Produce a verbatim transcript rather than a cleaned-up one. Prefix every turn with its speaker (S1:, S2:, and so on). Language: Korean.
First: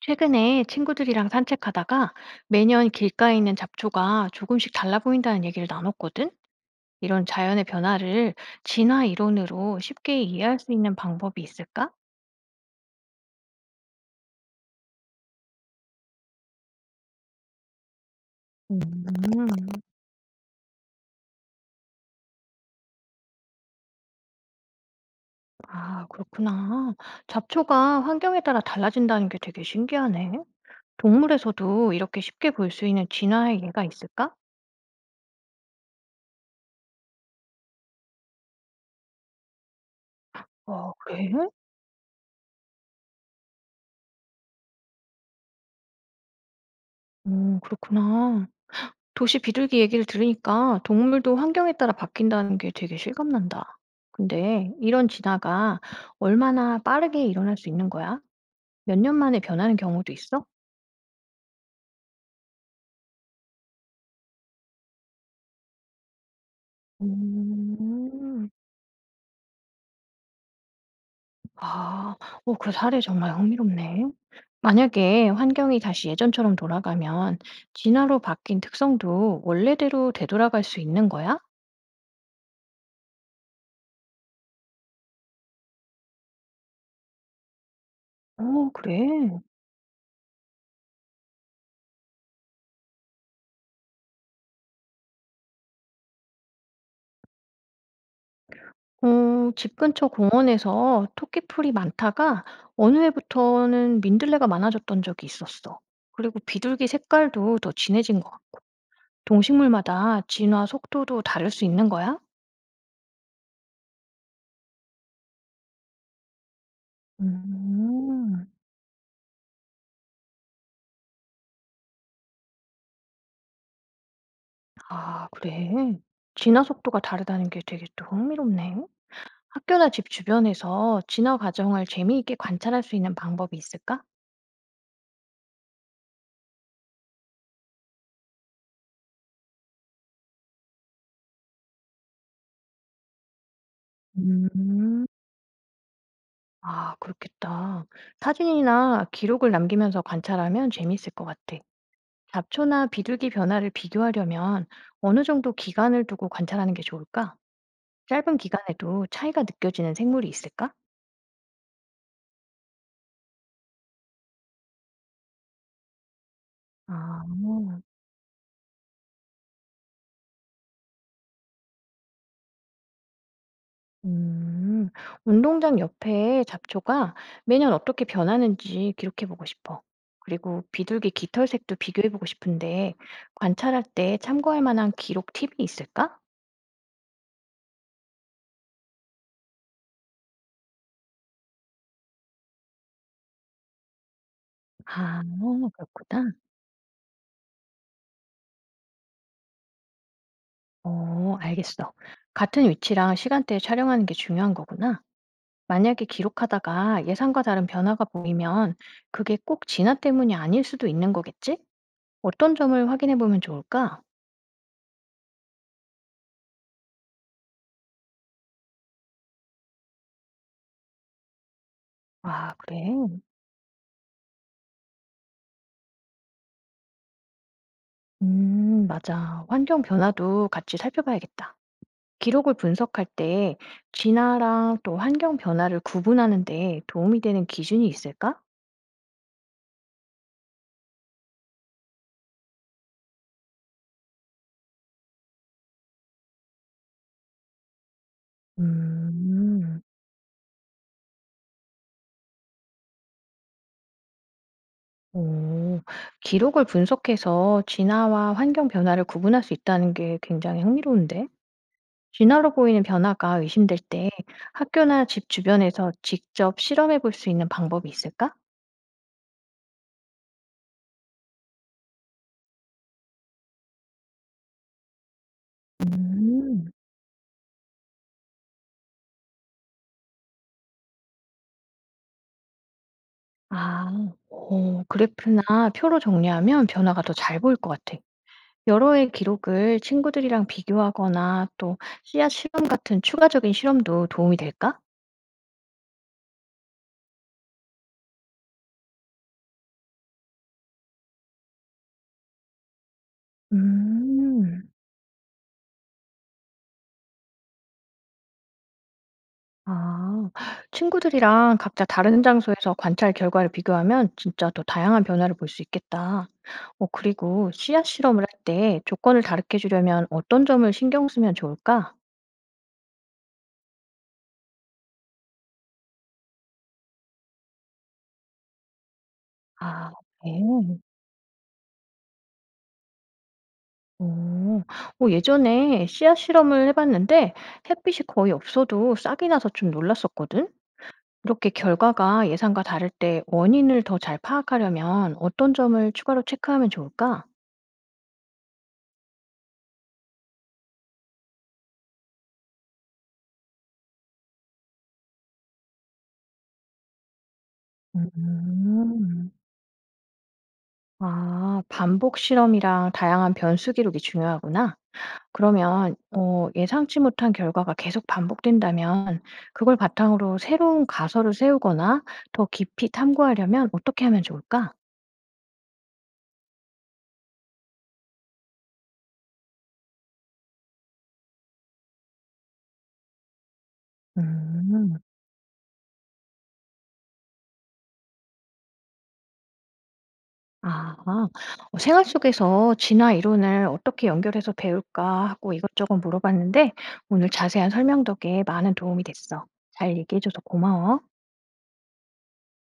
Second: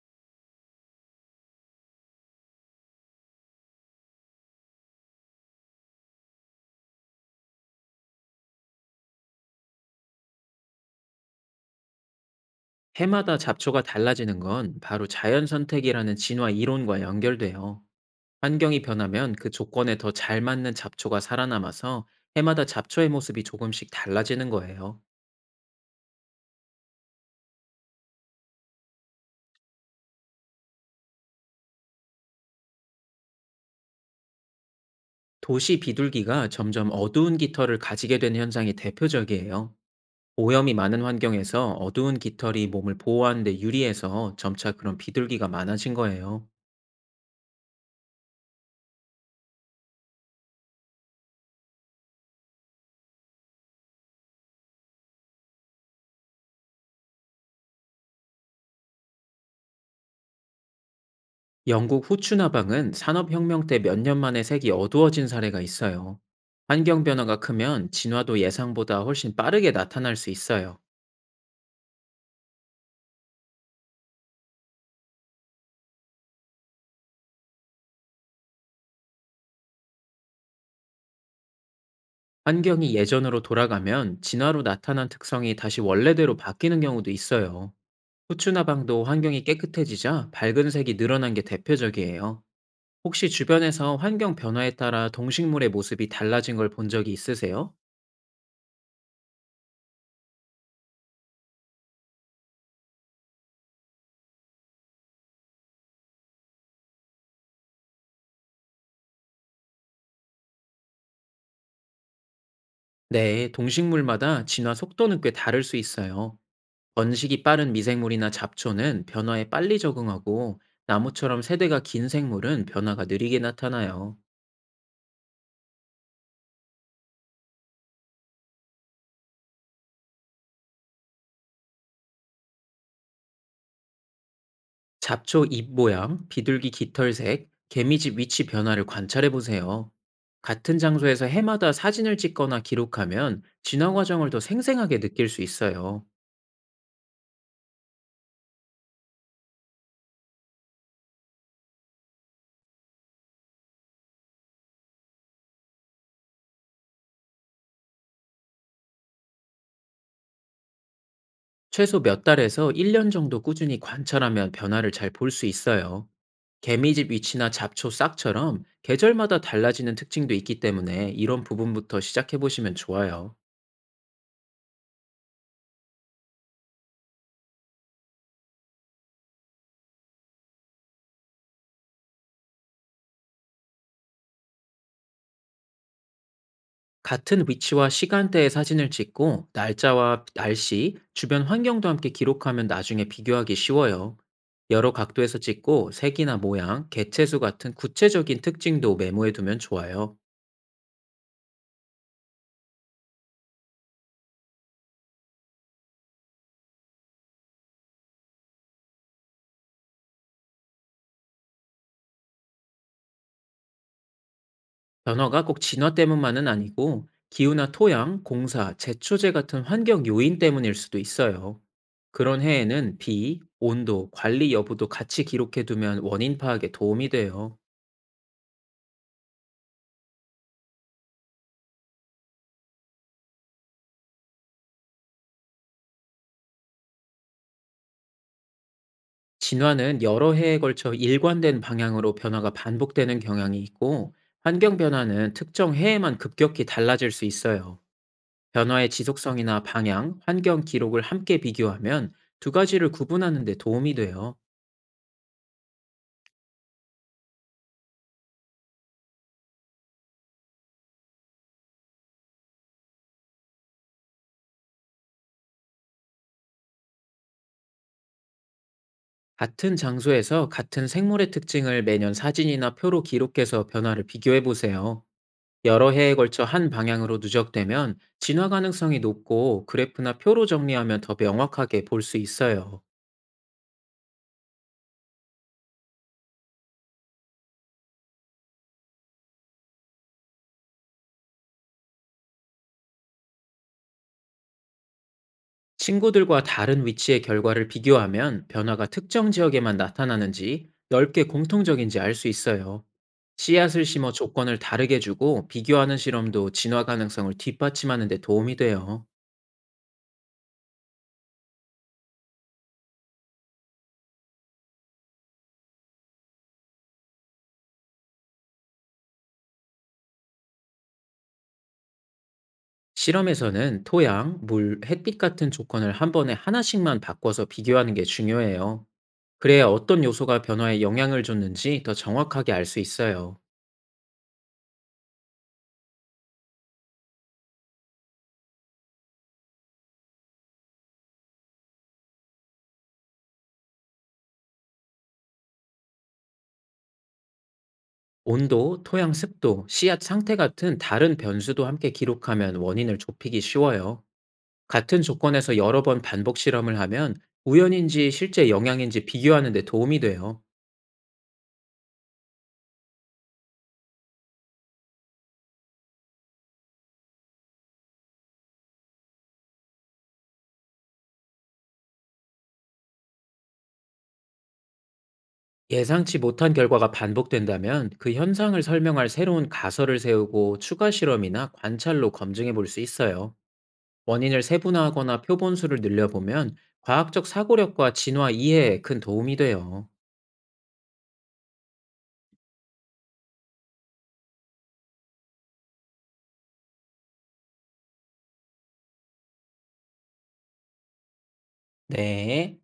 S1: 최근에 친구들이랑 산책하다가 매년 길가에 있는 잡초가 조금씩 달라 보인다는 얘기를 나눴거든? 이런 자연의 변화를 진화 이론으로 쉽게 이해할 수 있는 방법이 있을까?
S2: 해마다 잡초가 달라지는 건 바로 자연 선택이라는 진화 이론과 연결돼요. 환경이 변하면
S1: 음,
S2: 그 조건에 더 잘 맞는 잡초가 살아남아서 해마다 잡초의 모습이 조금씩 달라지는 거예요.
S1: 아, 그렇구나. 잡초가 환경에 따라 달라진다는 게 되게 신기하네. 동물에서도 이렇게 쉽게 볼 수 있는 진화의 예가 있을까?
S2: 도시 비둘기가 점점 어두운 깃털을 가지게 된 현상이 대표적이에요. 오염이
S1: 어,
S2: 많은
S1: 그래?
S2: 환경에서 어두운 깃털이 몸을 보호하는 데 유리해서 점차 그런 비둘기가 많아진 거예요.
S1: 음, 그렇구나. 도시 비둘기 얘기를 들으니까 동물도 환경에 따라 바뀐다는 게 되게 실감난다. 근데 이런 진화가 얼마나 빠르게 일어날 수 있는 거야? 몇 년 만에 변하는 경우도 있어?
S2: 영국 호추 나방은 산업혁명 때 몇 년 만에 색이 어두워진 사례가 있어요. 환경 변화가 크면 진화도
S1: 음,
S2: 예상보다 훨씬 빠르게 나타날 수 있어요.
S1: 아, 오 그 사례 정말 흥미롭네. 만약에 환경이 다시 예전처럼 돌아가면 진화로 바뀐 특성도 원래대로 되돌아갈 수 있는 거야?
S2: 환경이 예전으로 돌아가면 진화로 나타난 특성이 다시 원래대로 바뀌는 경우도 있어요. 후추
S1: 오,
S2: 나방도
S1: 그래.
S2: 환경이 깨끗해지자 밝은 색이 늘어난 게 대표적이에요. 혹시 주변에서 환경 변화에 따라 동식물의 모습이 달라진 걸 본 적이 있으세요?
S1: 어, 집 근처 공원에서 토끼풀이 많다가 어느 해부터는 민들레가 많아졌던 적이 있었어. 그리고 비둘기 색깔도 더 진해진 것 같고, 동식물마다 진화 속도도 다를 수 있는 거야?
S2: 네, 동식물마다 진화 속도는 꽤 다를 수 있어요. 번식이 빠른 미생물이나
S1: 음,
S2: 잡초는 변화에 빨리 적응하고 나무처럼 세대가 긴 생물은 변화가 느리게 나타나요.
S1: 아, 그래. 진화 속도가 다르다는 게 되게 또 흥미롭네. 학교나 집 주변에서 진화 과정을 재미있게 관찰할 수 있는 방법이 있을까?
S2: 잡초 잎 모양, 비둘기 깃털색, 개미집 위치 변화를 관찰해 보세요. 같은 장소에서 해마다 사진을 찍거나 기록하면 진화 과정을 더 생생하게
S1: 음,
S2: 느낄 수 있어요.
S1: 아, 그렇겠다. 사진이나 기록을 남기면서 관찰하면 재미있을 것 같아. 잡초나 비둘기 변화를 비교하려면 어느 정도 기간을 두고 관찰하는 게 좋을까? 짧은 기간에도 차이가 느껴지는 생물이 있을까?
S2: 최소 몇 달에서 일 년 정도 꾸준히 관찰하면 변화를 잘 볼 수 있어요. 개미집
S1: 아,
S2: 위치나 잡초 싹처럼 계절마다 달라지는 특징도 있기 때문에 이런 부분부터 시작해 보시면 좋아요.
S1: 음, 운동장 옆에 잡초가 매년 어떻게 변하는지 기록해보고 싶어. 그리고 비둘기 깃털색도 비교해보고 싶은데 관찰할 때 참고할 만한 기록 팁이 있을까?
S2: 같은 위치와 시간대에 사진을 찍고 날짜와 날씨, 주변 환경도 함께 기록하면 나중에 비교하기 쉬워요. 여러
S1: 아,
S2: 각도에서 찍고
S1: 그렇구나.
S2: 색이나 모양, 개체수 같은 구체적인 특징도 메모해 두면 좋아요.
S1: 어, 알겠어. 같은 위치랑 시간대에 촬영하는 게 중요한 거구나. 만약에 기록하다가 예상과 다른 변화가 보이면 그게 꼭 진화 때문이 아닐 수도 있는 거겠지? 어떤 점을 확인해 보면 좋을까?
S2: 변화가 꼭 진화 때문만은 아니고 기후나 토양, 공사, 제초제 같은 환경 요인 때문일 수도 있어요. 그런
S1: 아, 그래.
S2: 해에는 비, 온도, 관리 여부도 같이 기록해 두면 원인 파악에 도움이 돼요.
S1: 음, 맞아. 환경 변화도 같이 살펴봐야겠다. 기록을 분석할 때 진화랑 또 환경 변화를 구분하는데 도움이 되는 기준이 있을까?
S2: 진화는 여러 해에 걸쳐 일관된 방향으로 변화가 반복되는 경향이 있고 환경 변화는 특정 해에만 급격히 달라질 수 있어요. 변화의 지속성이나
S1: 음,
S2: 방향, 환경 기록을 함께 비교하면 두 가지를 구분하는 데 도움이 돼요.
S1: 오, 기록을 분석해서 진화와 환경 변화를 구분할 수 있다는 게 굉장히 흥미로운데? 진화로 보이는 변화가 의심될 때 학교나 집 주변에서 직접 실험해 볼 수 있는 방법이 있을까?
S2: 같은 장소에서 같은 생물의 특징을 매년 사진이나 표로 기록해서 변화를 비교해 보세요. 여러 해에 걸쳐 한
S1: 음,
S2: 방향으로 누적되면 진화 가능성이 높고 그래프나 표로 정리하면 더 명확하게 볼 수 있어요.
S1: 아, 어, 그래프나 표로 정리하면 변화가 더 잘 보일 것 같아. 여러 해 기록을 친구들이랑 비교하거나 또 씨앗 실험 같은 추가적인 실험도 도움이 될까?
S2: 친구들과 다른 위치의 결과를 비교하면 변화가 특정 지역에만 나타나는지 넓게 공통적인지 알 수 있어요. 씨앗을 심어 조건을
S1: 음.
S2: 다르게 주고 비교하는 실험도 진화 가능성을 뒷받침하는 데 도움이 돼요.
S1: 아. 친구들이랑 각자 다른 장소에서 관찰 결과를 비교하면 진짜 또 다양한 변화를 볼 수 있겠다. 어 그리고 씨앗 실험을 할 때 조건을 다르게 주려면 어떤 점을 신경 쓰면 좋을까?
S2: 실험에서는 토양, 물, 햇빛 같은 조건을 한 번에 하나씩만 바꿔서 비교하는 게 중요해요. 그래야
S1: 아
S2: 어떤 요소가
S1: 그래?
S2: 변화에 영향을 줬는지 더 정확하게 알 수 있어요.
S1: 어. 어 예전에 씨앗 실험을 해 봤는데 햇빛이 거의 없어도 싹이 나서 좀 놀랐었거든. 이렇게 결과가 예상과 다를 때 원인을 더 잘 파악하려면 어떤 점을 추가로 체크하면 좋을까?
S2: 온도, 토양 습도, 씨앗 상태 같은 다른 변수도 함께 기록하면 원인을 좁히기 쉬워요. 같은 조건에서 여러 번 반복 실험을 하면 우연인지 실제 영향인지
S1: 음.
S2: 비교하는 데 도움이 돼요.
S1: 아 반복 실험이랑 다양한 변수 기록이 중요하구나. 그러면 어 예상치 못한 결과가 계속 반복된다면 그걸 바탕으로 새로운 가설을 세우거나 더 깊이 탐구하려면 어떻게 하면 좋을까?
S2: 예상치 못한 결과가 반복된다면 그 현상을 설명할 새로운 가설을 세우고 추가 실험이나 관찰로 검증해 볼 수 있어요. 원인을
S1: 음.
S2: 세분화하거나 표본수를 늘려보면 과학적 사고력과 진화 이해에 큰 도움이 돼요.
S1: 아. 어 생활 속에서 진화 이론을 어떻게 연결해서 배울까 하고 이것저것 물어봤는데 오늘 자세한 설명 덕에 많은 도움이 됐어. 잘 얘기해 줘서 고마워.
S2: 네.